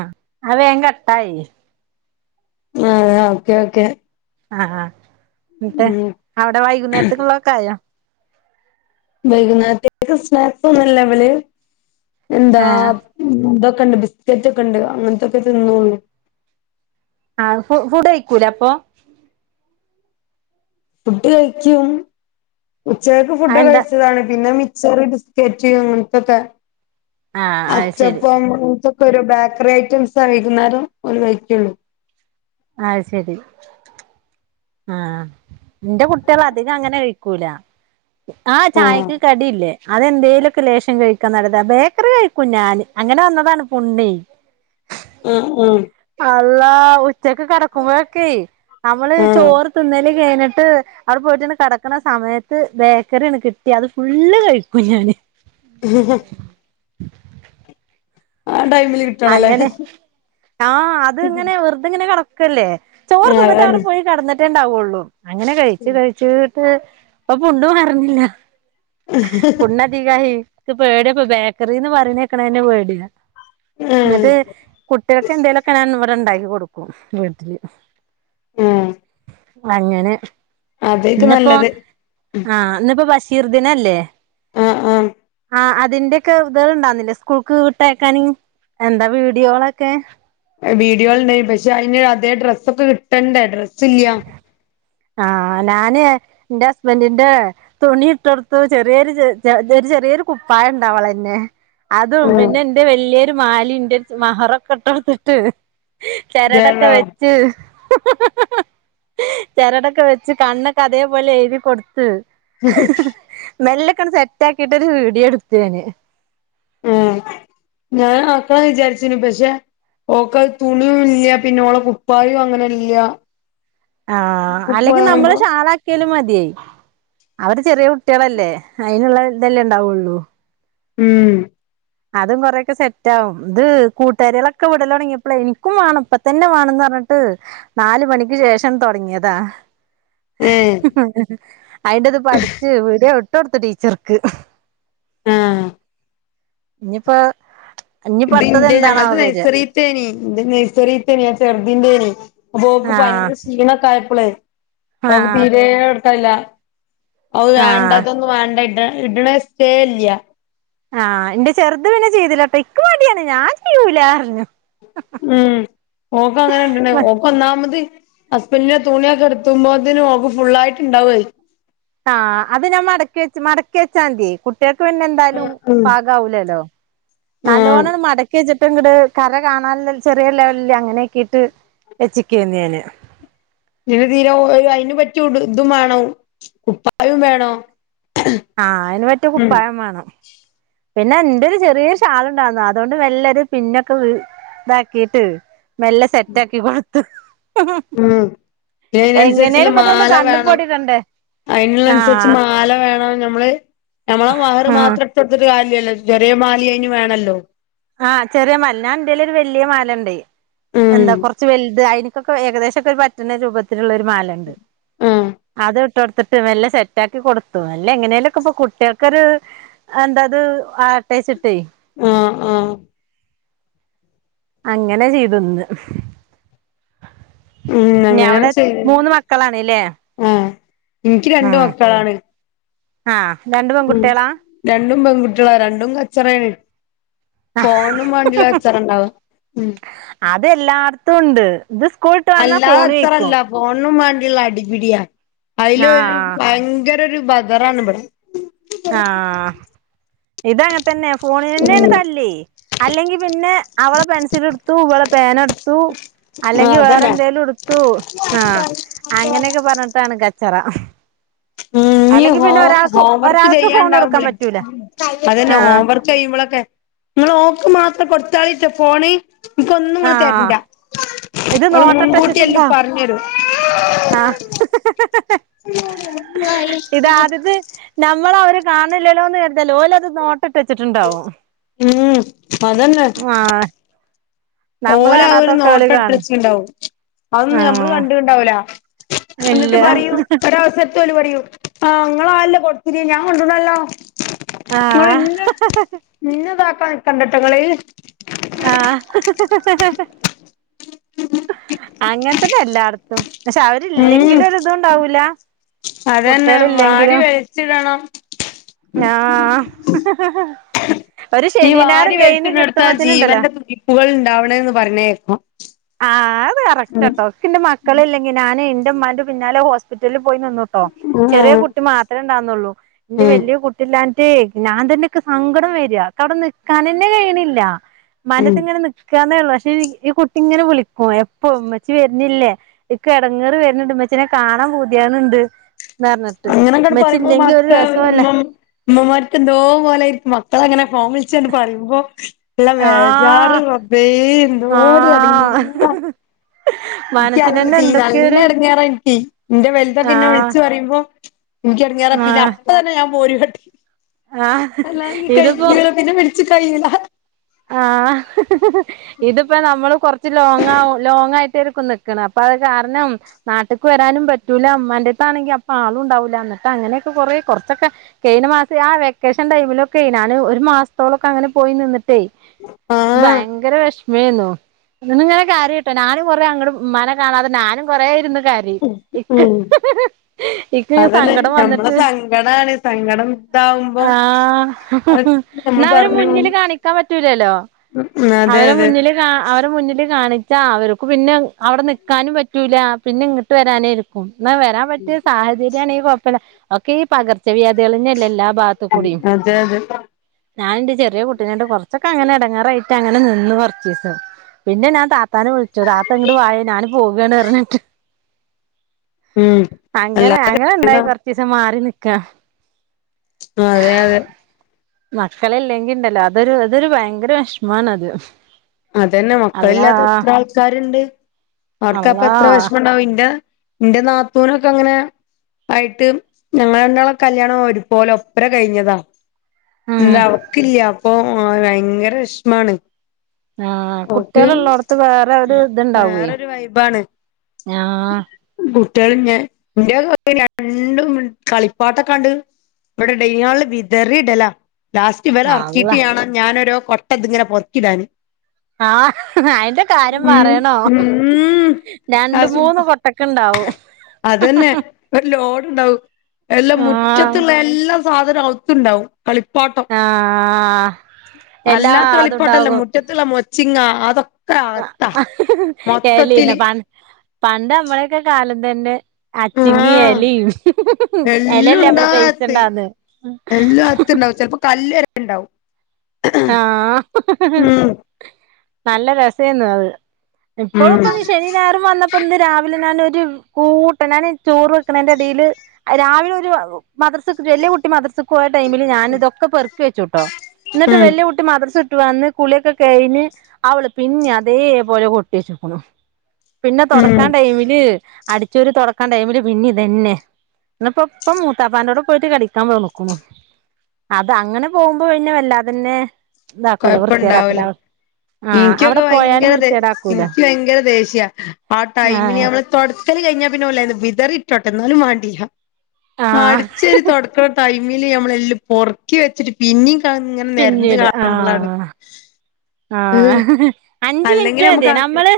ആ അത് വേഗം കട്ടായി. ആഹ് ആഹ് ഓക്കേ ഓക്കെ ആഹ് ഇന്നട്ട് ഉം അവിടെ വൈകുന്നേരത്തേക്കുള്ളൊക്കെ ആയോ വൈകുന്നാരേക്ക് സ്നാക്സ് ഒന്നുംല്ല അവല് എന്താ ആഹ് ഇതൊക്കെ ഉണ്ട്, ബിസ്ക്കറ്റൊക്കെ ഉണ്ട് അങ്ങനത്തൊക്കെ തിന്നോള്ളു. ആ ഫുഡ് കഴിക്കൂലെ അപ്പൊ ഫുഡ് കഴിക്കും. ഉച്ചയ്ക്ക് ഫുഡ് അതെന്താ കഴിച്ചതാണ് പിന്നെ മിച്ചർ ആഹ് അത് ശരി ആച്ചപ്പം അങ്ങനെത്തെ ഒക്കെ ഇപ്പ ഒരു ബേക്കറി ഐറ്റംസാ വൈകുന്നേരം ഓള് കഴിക്കോള്ളു. ആ ശരി ആഹ് എന്റെ കുട്ടികൾ അധികം അങ്ങനെ കഴിക്കൂല ആഹ് ചായക്ക് കടിയില്ലേ അതെന്തേലൊക്കെ ലേഷം കഴിക്കാ നല്ലത്, ബേക്കറി കഴിക്കും ഞാൻ അങ്ങനെ വന്നതാണ് പുണ്ണ് അഹ്‌ ആഹ് അള്ളാ ഉച്ചയ്ക്ക് കിടക്കുമ്പോഴൊക്കെ നമ്മള്ള് ആഹ് ചോറ് തിന്നല് കഴിഞ്ഞിട്ട് അവിടെ പോയിട്ടെന്ന് കിടക്കണ സമയത്ത് ബേക്കറിന് കിട്ടിയ അത് ഫുള്ള് കഴിക്കും ഞാന് ഉ ഹ് ആ ടൈമില് കിട്ടണല്ലേ അങ്ങനെ ആ അത് ഇങ്ങനെ വെറുത ഇങ്ങനെ കടക്കല്ലേ ചോർ ആഹ് തിന്നിട്ട് അങ്ങട്ട് അതന്നെ പോയി കടന്നിട്ടേണ്ടാവയുള്ളൂ. അങ്ങനെ കഴിച്ച് കഴിച്ച് ചീട്ട് ഇപ്പ [unintelligible] അറങ്ങില്ല പിന്നെ [unintelligible] ക്ക് പേടിയാപ്പൊ. ബേക്കറിന്ന് പറീണേക്ക്ണന്നെ പേടിയാ. ആഹ് എന്നിട്ട് കുട്ടികൾക്കെ എന്തേലുംക്കെ ഞൻ ഇവിടെ ഉണ്ടാക്കി കൊടുക്കും വീട്ടില് ഉം. അങ്ങനെ, അതേക്കും ഇന്നിപ്പോ നല്ലത് ഉം ആഹ് ഇന്നിപ്പോ ബഷീർ ദിനല്ലേ അഹ്‌ ആഹ് ആഹ് അതിന്റെയൊക്കെ ഇതകളുണ്ടായ്നിലെ സ്കൂൾക്ക് വീട്ടയക്കാൻ എന്താ വീഡിയോകളൊക്കെ. വീഡിയോല് ഇണ്ടായി പക്ഷെ അതിന് അതേ ഡ്രസ്സ ഒക്കെ കിട്ടണ്ടേ ഡ്രസ്സ്ല്ല ആഹ ഞാന് എറെ ഹസ്ബൻറിന്റെ തുണി ഇട്ടെടുത്തു ചെറിയൊരു ഒരു ചെറിയൊരു കുപ്പായം ഉണ്ടാകും അവളന്നെ അതും ഉം പിന്നെ എന്റെ വല്യരു മാലിംണ്ട് മഹറൊക്കെ ഇട്ടൊട്ത്തിട്ട്. ചരടൊക്കെ വെച്ച് [unintelligible] ചെരടൊക്കെ വെച്ച് കണ്ണൊക്കെ അതേപോലെ എഴുതി കൊടുത്ത് മെല്ലൊക്കെ സെറ്റ് ആക്കിട്ടൊരു വീഡിയോ എടുത്ത് ഞാൻ ആ ഞാൻ അപ്പോ വിചാരിച്ചുന്ന് പക്ഷേ ഓക്കത് തുണിയും ഇല്ല പിന്നെ ഓളെ കുപ്പായും അങ്ങനെ ഇല്ല ആഹ് അല്ലെങ്കിൽ നമ്മൾ കുപ്പായുണ്ടോ ഷാളാ- ലും മതി അവര് ചെറിയ കുട്ടികളല്ലേ അതിനുള്ള ഇതല്ലെ ഉണ്ടാവുള്ളൂ ഉം അതും കുറയൊക്കെ സെറ്റാകും. ഇത് കൂട്ടുകാരികളൊക്കെ വിടൽ തുടങ്ങിയപ്പോളെയ് നിക്കും വേണം പ്പൊ ഇതന്നെ വേണംന്ന് പറഞ്ഞിട്ട് നാൽ മണിക്ക് ശേഷം തുടങ്ങിയതാ ഏ അയിന്റെ ഇത് പഠിച്ചു വിഡിയോ വിട്ടൊട്ത്ത് ടീച്ചർക്ക്. ആഹ് ഇനിയിപ്പോ ഇനി അടുത്തത് എന്താണവോ വര തേനി നൈസറിത്തേനി ചെറുദീന്റെ അയിന്നു അപ്പൊക്ക് പനി ആഹ് ക്ഷീണക്കായപ്പോളെ അവക്ക് ആഹ് തീരെ ഇഷ്ടല്ല്യ അവ ആഹ് വേണ്ടതൊന്നും വേണ്ട ഇട്ണ ക്കേ ഇല്ല്യ ആഹ് ന്റെ ചെറുത് പിന്നെ ചെയ്തിലട്ടോ ഇക്ക് മടിയാണ് ഞാൻ ചെയ്യൂലാർഞ്ഞു ഉം ഓക്ക അങ്ങനെ ഇട്ണെ ഓക്ക ഒന്നാമതി ഹസ്ബൻഡിൻ്റെ തുണിയൊക്കെ എടുത്തുമ്പോത്തിന് ഓള് ക്ക് ഫുൾ ആയിട്ടുണ്ടാവൊത്. ആഹ് അത് ഞാൻ മടക്കി വെച്ച്. മടക്കി വെച്ചാതിയേ കുട്ടിയാക്ക് പിന്നെ എന്തായാലും പാകാവുലല്ലോ ആഹ് നല്ലോണ്ണം മടക്കി വെച്ചിട്ട ങ്ങിട് കര കാണാൻ ചെറിയ ലെവലില് അങ്ങനെക്കീട്ട് ഉച്ചക്ക് വന്നിനോ [unintelligible] തീരെ തീരെ അയിനു പറ്റി ഇതും വേണോം കുപ്പായോം വേണോം. ആഹ് അതിന് പറ്റിയ കുപ്പായം വേണം. പിന്നെ എൻ്റൊരു ചെറിയ ഷാളുണ്ടായിരുന്നു. അതോണ്ട് വെല്ലെരു പിന്നൊക്കെ ഇ താക്കിട്ട് മെല്ല സെറ്റ് ആക്കി കൊടുത്തു ഉം അതിനനുസരിച്ചുള്ള എങ്ങനെലും ഇപ്പ ഇതൊന്ന് മാല വേണം. കണ്ണിപ്പൊടിടണ്ടേ അതിനനുസരിച്ച് ആഹ് മാല വേണം നമ്മള് ഞമ്മള മഹറ് ആഹ് മാത്രം ഇട്ടോടുത്തിട്ട് കാര്യല്ല്യല്ലോ. ചെറിയ മാലി അയിന് വേണല്ലോ. ആഹ് ചെറിയ മാല ഞാൻ ഇന്റെലൊരു വലിയ മാല ഉണ്ട് ഉം എന്താ കുറ- ച്ച് വെൽത്. അയിനിക്കൊക്കെ ഏകദേശൊക്കെ പറ്റണ രൂപത്തിലുള്ള ഒരു മാലണ്ട് ആഹ് അത് ട്ടോട്ത്തിട്ട് വെല്ലെ സെറ്റാക്കി കൊട്ത്ത്. അല്ല എങ്ങനേലും ഒക്കെ ഇപ്പൊ കുട്ടികയാക്കൊരു എന്താത് ആട്ടേച്ചിട്ടെയ് ആഹ് ആഹ് അങ്ങനെ ചെയ്ത് ഒന്ന് ഉം വിടെ മൂന്ന് മക്കളാണല്ലേ യേ ഇൻക്ക് രണ്ട് മക്കളാണ്. ആഹ് രണ്ട് ഉം പെൺകുട്ടികളാ രണ്ടും പെൺകുട്ടികളാ രണ്ടും കച്ചറേണ് ഫോണിനും മാണ്ടിള്ള കച്ചാറണ്ടാവും അതെല്ലാടിത്തും ഉണ്ട് ഇത് സ്കൂൾ വിട്ട് വന്നാ അല്ലാതെ ഫോൺ ചോദിക്കും കച്ചറല്ല ഫോണിനും വേണ്ടിയുള്ള അടിപിടിയാ, അയിൽ ഒ രു ആഹ് ഭയങ്കര ഒരു ബദറാണ് ഇവിടെ ആഹ് ഇതങ്ങനതന്നെ ഫോണിന് ഉം തന്നെയാണ് തല്ല് അല്ലെങ്കിൽ പിന്നെ അവളെ പെൻസിൽ ഇട്ത്തു വളെ പേന ഇട്ത്തു. ആഹ് അല്ലെങ്കിൽ വേറെ അതന്നെ എന്തേങ്കലും എടുത്തു ആ അങ്ങനെയൊക്കെ പറഞ്ഞിട്ടാണ് കച്ച ചറ [unintelligible] ഉം ഇനി ഹോം ഹോംവർക്ക് ഒരാൾക്ക് ഫോൺ കൊടുക്കാൻ ചെയ്യാണ്ടാവുമ്പോളെ പറ്റൂല അതന്നെ ആഹ് ഹോംവർക്ക് കഴിയുമ്പോളൊക്കെ ഇങ്ങള് ഓക്ക് മാത്രം കൊടുത്താളിട്ടാ ഫോണ്. എനിക്ക് ഒന്നും ഇങ്ങള് ആഹ് തരണ്ടാ ഇത് ഓള് മുൻകൂട്ടി എല്ലാം നോട്ടട്ടച്ചിട്ടുണ്ടോ പറഞ്ഞു തരും ഹ്ഹ്ഹ് ഇതാദ്യത് നമ്മള് അവര് കാണില്ലല്ലോന്ന് കരുതല്ലോ ഓൽ അത് നോട്ട- ഇട്ത്ത്വെച്ചിട്ടുണ്ടാവും ഉം ആഹ ഓല അവ ഒരു നോട്ട ഓല് കാണും ഇട്ടെച്ചിണ്ടാവും അതൊന്നും ഞമ്മള് ആഹ് കണ്ടുണ്ടാവൂല ഇന്നിട്ട് ഇല്ല പറയും ഒരാവസര ന്നട്ട് ഓല് പറയും ആഹ് ങ്ങളല്ലെ കൊട്ത്ത്ണ് ഞാൻ കണ്ട്ണല്ലോ നിങ്ങൾ ആഹ് എന്നെ എന്നെ ഇതാക്കാൻ നിക്കണ്ടട്ട നിങ്ങള് ആ ഹ ഹ അങ്ങന തന്നെ എല്ലായിടത്തും പക്ഷെ ഉം അവരില്ലെങ്കിലും ഒരി ഇതുംണ്ടാവൂല അതന്നെ, വാരി വലിച്ചിടണം ആ ഒരു ഈ ശനി ഞായറും കൈഞ് കിട്ടുമ്പോത്തിനുണ്ടല്ലോ മുകൾ ഉണ്ടാവണന്ന് പറഞ്ഞയക്കും. ആഹ് കറക്ട്ടോക്കെന്റെ മക്കള ഇല്ലെങ്കി ഞാന് എൻന്റെറെ ഉ്മാന്റെ പിന്നാലെ ഹോസ്പിറ്റലിൽ പോയി നിന്നു ഓ ഉം ചെറിയ ആഹ് കുട്ടി മാത്ര ഉണ്ടാർന്നുള്ളൂ ന്റെ ഉം വെല്യേ കുട്ടി ഇല്ലാഞ്ഞിട്ടേയ് ന്നാൻ തന്നെക്ക് സങ്കടം വെര. ക്ക് അവിടെ നിൽക്കാനെന്നെ കയ്യ്ണില്ല. ഉം മ്മാന്റേത് ഇങ്ങനെ നിക്കാന്നെള്ളൂ പക്ഷെ ഈ കുട്ടി ഇങ്ങനെ വിളിക്കും എപ്പഴും മ്മച്ചി വരുന്നില്ലേ? ഇക്ക് എടങ്ങേറ് വരുന്ന്ണ്ട് മ്മച്ചിനെ കാണാൻ പൂതിയാവ്ണ് ണ്ട് ന്ന് പറഞ്ഞിട്ട് അങ്ങനെങ്ങട് ഇമ്മച്ചി പറയുമ്പോ ഇല്ലെങ്കി ഒരു മക്ക രസോല്ല മ്മമാർക്ക് എന്തോ പോലെയായിരിക്കും മക്കള് അങ്ങനെ ഫോണ് വിളിച്ചണ്ട് പറയുമ്പോ ള്ള വേജാറ് ആഹ് റബ്ബേ എന്തോര് ആഹ് എടങ്ങേറാ നിക്ക് ല്ല മനസ്സിനെന്നെ ടീ നല്ല എന്തൊക്കെയൊരു എടങ്ങേറായീനി ടീ ന്റെ വലുതൊക്കെ ഇന്നെ ആഹ് വിളിച്ച് പറയുമ്പോ എനിക്ക് എടങ്ങേറാ, പിന്നെ ആഹ് അപ്പ തന്നെ ഞാൻ പോര് കാട്ടി ആഹ് അല്ലാ ഇതിപ്പോ കയ്യൂല പിന്നെ- ഇച്ച് കയ്യുല്ലാഹ് ആഹ് ഇതിപ്പോ നമ്മള് കുറച്ച് ലോങ് ആവും ലോങ്ങ ആയിട്ടേയ്രിക്കുന്നു നിക്കാണ് അപ്പൊ അത് കാരണം നാട്ട്ക്ക് വരാനും പറ്റൂല ഇമ്മാന്റെത്താണെങ്കില് അപ്പൊ ആളും ഉണ്ടാവൂ. എന്നിട്ട് അങ്ങനെയൊക്കെ കൊറേ കുറച്ചൊക്കെ കഴിഞ്ഞ മാസം ആ വെക്കേഷൻ ടൈമിലൊക്കെ ഞാന് ഒരു മാസത്തോളൊക്കെ അങ്ങനെ പോയി നിന്നിട്ട് ദേയ് ആഹ് ഭയങ്കര വെഷ് വീന്നോ? നിന്ന് ഇങ്ങനെ കാര്യട്ടോ ഞാനും കൊറേ അങ്ങട് മ്മാനെ കാണാതെ ഞാനും കൊറേ ഇരുന്ന് കാര്യയും രി ഇക്ക് ഉം ഇഹ് ഹ് ഇക്ക് അതന്നെ സങ്കടം ഞമ്മളെ വന്നിട്ട്, സങ്കടാണ് സങ്കടം ഇതാവുമ്പോ ആഹ് അത് [unintelligible] നമ്മൾ ന്നാ അവര് പറഞ്ഞു മുന്നില് കാണിക്കാൻ പറ്റൂലല്ലോ അതെ അവരെ അതെ മുന്നിൽ രാ അവരെ മുന്നില് കാണിച്ചാ അവർക്കു പിന്നെ അവിടെ നിക്കാനും പറ്റൂല പിന്നെ ഇങ്ങോട്ട് വരാനേ എന്ന വരാൻ പറ്റിയ സാഹചര്യമാണെങ്കിൽ കൊഴപ്പമില്ല, ഒക്കെ ഈ പകർച്ചവ്യാധികളളെന്നെല്ലേ എല്ലാ ഭാഗത്തും. കുടിയും അതെ അതെ ഞാനന്റെ ചെറിയ കുട്ടി- കുറച്ചൊക്കെ അങ്ങനെ എടങ്ങാറായിട്ട് അങ്ങനെ നിന്ന് കൊർച്ചീസം പിന്നെ ഞാന് താ താതാനെ വിളിച്ചോ താത്ത ഇങ്ങട് വായോ ഞാന് പോകാണ് പറഞ്ഞിട്ട് ഉം അങ്ങനെ അല്ലാതെ അങ്ങനെ ഉണ്ടായി കൊറച്ച് ദിവസം മാറി നിക്കാ ആഹ് അതെ അതെ മക്കളില്ലെങ്കി ഇണ്ടാല്ലോ അതൊരു അതൊരു ഭയങ്കര വിഷമാമാണ് അത് അതന്നെ മക്കളില്ലാത്ത അള്ളാ എത്ര ആൾക്കാരുണ്ട് അള്ളാ അവർക്കപ്പം എത്ര വെഷ്മണ്ടാവും ഇന്റെ ന്റെ നാത്തൂനൊക്കെ അങ്ങനെ ആയിട്ടും ഞങ്ങള്ളെ രണ്ടാളെ കല്യാണം ഒരുപോലെ ഒപ്പരം കഴിഞ്ഞതാ ഉം എന്താ അവക്കില്ലെ അപ്പൊ ഭയങ്കര വിഷമാണ്. ആഹ് ഓക്ക് കുട്ടികള് ഇള്ളോടത്ത് വേറെ ഒര് ഇത്ണ്ടാവുവെ വേറൊരു വൈബാണ് ആഹ് - കുട്ടികൾ ന്നെ എന്റെ കൊയ്പല്ല രണ്ടും കളിപ്പാട്ടൊക്കണ്ട് ഇവിടെ ഡൈനിംഗ് ഹാളില് വിതറിടല ലാസ്റ്റ് ഇവലെ അള്ളാ അറക്കീട്ട് യാണ് ഞാനൊരു കൊട്ടതിങ്ങനെ പൊറ്ക്കി ഇടാന് ആഹ് അയിന്റെ കാര്യം പറയണോ? രണ്ട് മൂന്ന്- ഉം കൊട്ടക്ക്ണ്ടാവും അതന്നെ ഒരു ലോഡുണ്ടാവും എല്ലാ ആ മുറ്റത്തുള്ള എല്ലാ സാധനും അവുത്തുണ്ടാവും കളിപ്പാട്ടം. ആ അല്ലാത്ത കളിപ്പാട്ടംല്ല എല്ലാതുണ്ടാകും മുറ്റത്തുള്ള മൊത്ത ചിങ്ങ അതൊക്കെ അകത്താ മൊത്തത്തില് കൻ പണ്ട് നമ്മളൊക്കെ കാലത്തേൻ്റെ അച്ചിങ്ങീം ആഹ് എലീം [unintelligible] എലല്ലേ നമ്മള് പെയ്സ്റ്റ്ണ്ടന്ന്. നല്ല ഒച്ചണ്ടാവും ചിലപ്പോ കല്ല് വരെ ഉണ്ടാവും ആ ആഹ് ഉം നല്ല രസേന്നു അത് ഉം ഇപ്പളും ഇപ്പ ശനീം ഞായറും വന്നപ്പോ ഇന്ന് രാവിലെ ഞാനൊരു കൂട്ടാൻ ഞാൻ ചോറ് വെക്ക്ണെന്റെ എടീല് - രാവിലെ ഒരു മദർസ്ക്ക് വല്യ കുട്ടി മദർസ്ക്ക് പോയ ടൈമില് ഞാന് ഇതൊക്കെ പെർക്കി വെച്ചൂട്ടോ ഉം വല്യ കുട്ടി മദ്രസ്ക് ഇട്ടും വന്ന് കുളിയൊക്കെ കഴിഞ്ഞ് അവള് പിന്നെ അതേപോലെ കൊട്ടി വെച്ചുക്കുണു പിന്നെ ഉം തൊടക്കാൻ ടൈമില് അടിച്ചൂവാരി തൊടക്കാൻ ടൈമില് പിന്നിം ഇതന്നെ ഇന്നപ്പൊ ഇപ്പമം മൂത്താപ്പാൻന്റോടെ പോയിട്ട് കടിക്കാൻ പോന്നുക്കുണു അത് അങ്ങനെ പോകുമ്പോ പിന്നെ വല്ലാതെന്നെ ഇതാക്കൂല കൊഴപ്പണ്ടാവൂല വൃത്തികേടാക്കൂല. ഇൻക്കൊക്കെ ഭയങ്കര എനിക്ക് ഭയങ്കര ദേഷ്യ ആ ടൈമിന് നമ്മള് തൊടക്കല് കഴിഞ്ഞാ പിന്നെ ഓലയ്ന്ന് വിതറി ഇട്ടോട്ടെ എന്നാലും വാണ്ടില്ല ആ അടിച്ചാരി തൊട് ടൈമില് നമ്മളെല്ലും പൊർക്കി വെച്ചിട്ട് പിന്നിം കാണ ഇങനെ ആഹ് ആ ആഹ് അഞ്ച് അല്ലെങ്കിൽ മിനിറ്റ് മതി നമുക്ക് നമ്മള്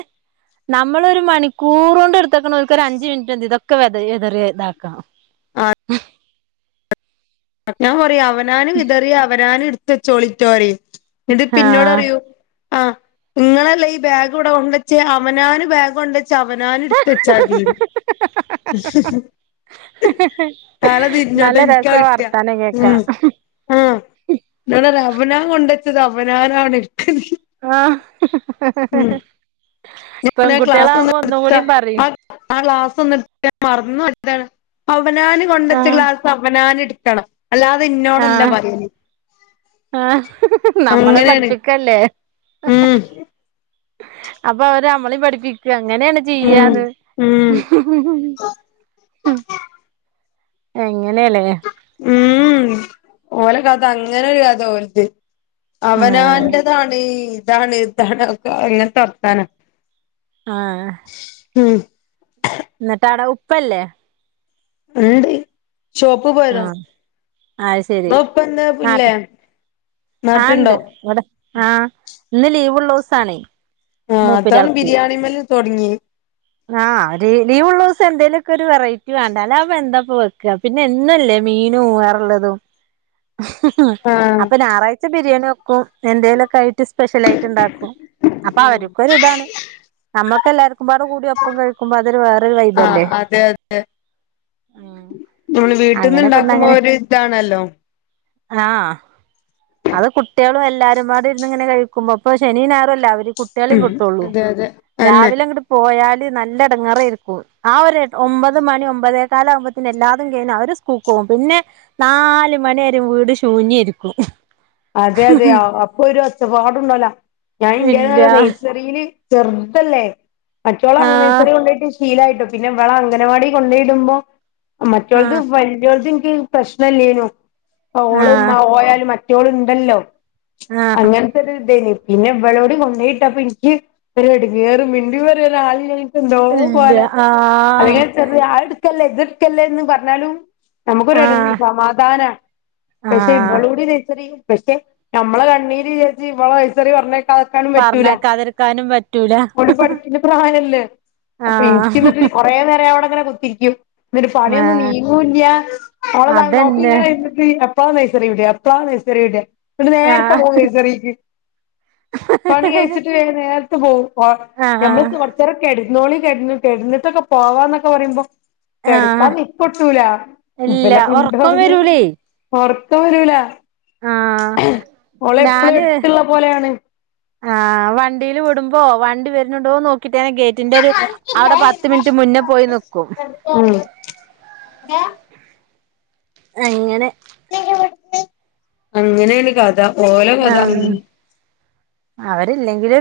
നമ്മളൊരു മണിക്കൂർ കൊണ്ട് ഇടുതേക്ക്ണ ഓല്ക്കൊരു അഞ്ച്മിൻറ്റ്മതി ഇതൊക്കെ വെതറി എതറി ഇതാക്കാം ആ ഞാൻ പറയും, അവനാന് വിതറിയ അവനാന് ഇട്ത്തെച്ചോളിട്ടൂന്ന്‌ പറയും ഇതിപ് ന്നോട് ആഹ് റയൂ ആഹ് ഇങ്ങളല്ലേ ഈ ബാഗ് ഇവിടെ കൊണ്ടച്ചേ അവനാന് ബാഗ് കൊണ്ട് ചവനാന് എടുത്തച്ചാതീന്ന് തല തിരിഞ്ഞാട്ടോ ഇൻക്കാ കി - താനേ കേക്ക ആഹ് ഇന്നോടറയാ അവനാ കൊണ്ടെച്ചത് അവനാനാണ് ഇട്ക്കല് ആ ഉം ആ ക്ലാസ് ഒന്ന് പെൺകുട്ടികളാകുമ്പോ എടുത്ത ഒന്നുംകൂടിം പറിം ആ ആ ഗ്ലാസ് ഒന്ന് ട്ത്തെ മറന്നോയി അതാണ്, അവനാന് കൊണ്ടച്ച ആഹ് ഗ്ലാസ് അവനാന് ഇട്ക്കണം അല്ലാതെ ഇന്നോടല്ല ആഹ് പറയല് ആഹ് [unintelligible] നമ്മളെ അങ്ങനെയാണ് പഠിപ്പിക്കല്ലേ ഉം അപ്പൊ അവര് നമ്മളിം പഠിപ്പിക്ക അങ്ങനെയാണ് ഉം ചെയ്യാന്ന് ഉം എങ്ങനെയല്ലേ ഉം ഓലെ കഥ അങ്ങനെ ഒരു കഥ ഓലത് ആഹ് അവനൻ്റതാണ് ഇതാണ് ഇതാണ് ഇങ്ങൻത്തെ വർത്താനം ഉം ന്നിട്ടാട ഉപ്പല്ലേ ണ്ട് ഷോപ്പ് പോയതാ ആഹ് അത് ഓപ്പ്ന്താപ്പില്ലേ ആണ്ട് ഇവിടെ ആഹ ഇന്ന് ലീവ്ള്ള ദിവസാണേ ആഹ് അതാണ് മൂപ്പരാൾക്ക് ബിരിയാണിമ്മല് തുടങ്ങിയെ ആഹ് ഒരു ലീവുള്ളീസം എന്തേലുമൊക്കെ ഒരു വെറൈറ്റി വേണ്ട? അല്ലാതപ്പൊ എന്താപ്പ വെക്കാ പിന്നെ എന്നല്ലേ മീനും വേറെള്ളതും ആഹ് ആ അപ്പൊ ഞായറാഴ്ച ബിരിയാണി വെക്കും. എന്തേലുമൊക്കെ ആയിട്ട് സ്പെഷ്യൽ ആയിട്ട് ഉണ്ടാക്കും. അപ്പൊ ആ അവർക്കൊ ഒരു ഇതാണ് നമ്മക്ക് എല്ലാർക്കുംപാട കൂടി ഒപ്പം കഴിക്കുമ്പോ അതൊരു വേറൊരു ആഹ് വൈബല്ലേ അതെ അതെ നമ്മള് വീട്ടിൽന്ന് അങ്ങനെപ്പന്ന ഇണ്ടാക്കുമ്പോ ഒരു ഇതാണല്ലോ ആഹ് അത് കുട്ടികളും എല്ലാരുംപാടി ഇരുന്ന് ഇങ്ങനെ കഴിക്കുമ്പോ പ്പൊ ശനീം ഞായറുംല്ലേ അവര്- കുട്ടികളിം ഉം കിട്ടൊള്ളൂ അതെ അതെ അന്നെ രാവിലെ അങ്ങട്ട് പോയാൽ കു തി നല്ലെടങ്ങേറായിരിക്കും ആ ഒരു എ ഒമ്പത് മണി ഒമ്പതേക്കാലാവുമ്പത്തിന് എല്ലാതും കഴിഞ്ഞ് അവര് കൂക്കോവും പിന്നെ നാല് മണിവരേം വീട് ശൂന്യായിരിക്കും അതെ അതെയ അപ്പൊ ഒരു ഒച്ചപ്പാടുണ്ടല്ലവുല്ല ഞാൻ ഇല്ല ഇന്റെതായാരു രിൽസ് ബീലി ചെറുതല്ലേ മറ്റോളെ അങ്ങനെ ആഹ് നയ്സറീല് കൊണ്ടോയിട്ട് ശീലായിട്ടൊ പിന്നെ ഇവളെ അംഗനവാടി കൊണ്ടെടുമ്പോ മറ്റോളത് ആഹ് വല്ല്യോലത് ഇൻനിക്ക്- പ്രശ്നല്ലേനു, ഓള് ആഹ് പോയാലും മറ്റോള്ണ്ടല്ലോ ആഹ് അങ്ങനെ ക്ക് ഇതേയ്‌നു പിന്നെ ഇവളോട് കൊണ്ടയിട്ട അപ്പൊ എനിക്ക് ഒരുഎടങ്ങേറ് മിണ്ടി പറയാൻ ഒരാളി- എന്തോ ഇല്ല പോലെ ആഹ് അല്ലെങ്കി ചെറിയ അ ത് എട്ക്കല്ലേ ഇതെട്ക്കല്ലേന്ന് പറഞ്ഞാലും നമ്മക്കൊരു എട് ആഹ് സമാധാന പക്ഷെ ആഹ് ഇവളൂടി നെയ്സറിയും പക്ഷെ നമ്മളെ കണ്ണീര് വിചാരിച്ച് ഇവളെ നേഴ്സറി പറഞ്ഞക്കാ തളർത്താനും പറ്റൂല പറഞ്ഞേക്കാതിരിക്കാനും പറ്റൂല ഓല് പഠിക്ക്ണ പ്രായല്ലേ? അപ്പൊ ആഹ് ഇൻക്കിന്നട്ട് കുറേ നേരം അവിടെ അങ്ങനെ കുത്തിരിക്കും ഒരു പണിയൊന്നും ആഹ് നീങ്ങൂല്ല ഓളെ വായ് നോക്കി അതന്നെ ഇങ്ങനെ അപ്പാ നൈസറിവിടാ അപ്പളാ നൈസറിയവിടെ? ഇന്നട്ട് നേര്ത്തെ ആഹ് പോവും നഴ്സറീക്ക്. പണി കഴിച്ചിട്ട് വേഗം നേര്ത്തെ പോവും ഓ ആഹ് ഞമ്മള്ട്ത് കോർച്ചേരം കെടുന്നോളി കെട്ന്ന് കെട്ന്ന്ട്ടൊക്ക പോവാന്നൊക്ക പറയുമ്പോ കെടക്കാ ആഹ് നിപ്പട്ടൂല ഇവ ഇല്ല ഒറക്കം വരൂലേ [unintelligible] ഒർക്കം വരൂല ആഹ് ഓളെപ്പെളും ഞാന് എട്ത്ത്ള്ള പോലെയാണ് ആഹ് വണ്ടില് വിടുമ്പോ വണ്ടി വരുണുണ്ടോന്ന് നോക്കിട്ട് ഞാൻ ആ ഗെ [unintelligible] ഒരു ആടെ പത്ത് മിനിറ്റ് മുന്നെ പോയി നിക്കും ഉം അങ്ങനെ അങ്ങനേ ണ് കഥ ഓലെ കഥ ആഹ് അങ്ങനെ അവരില്ലെങ്കിലെ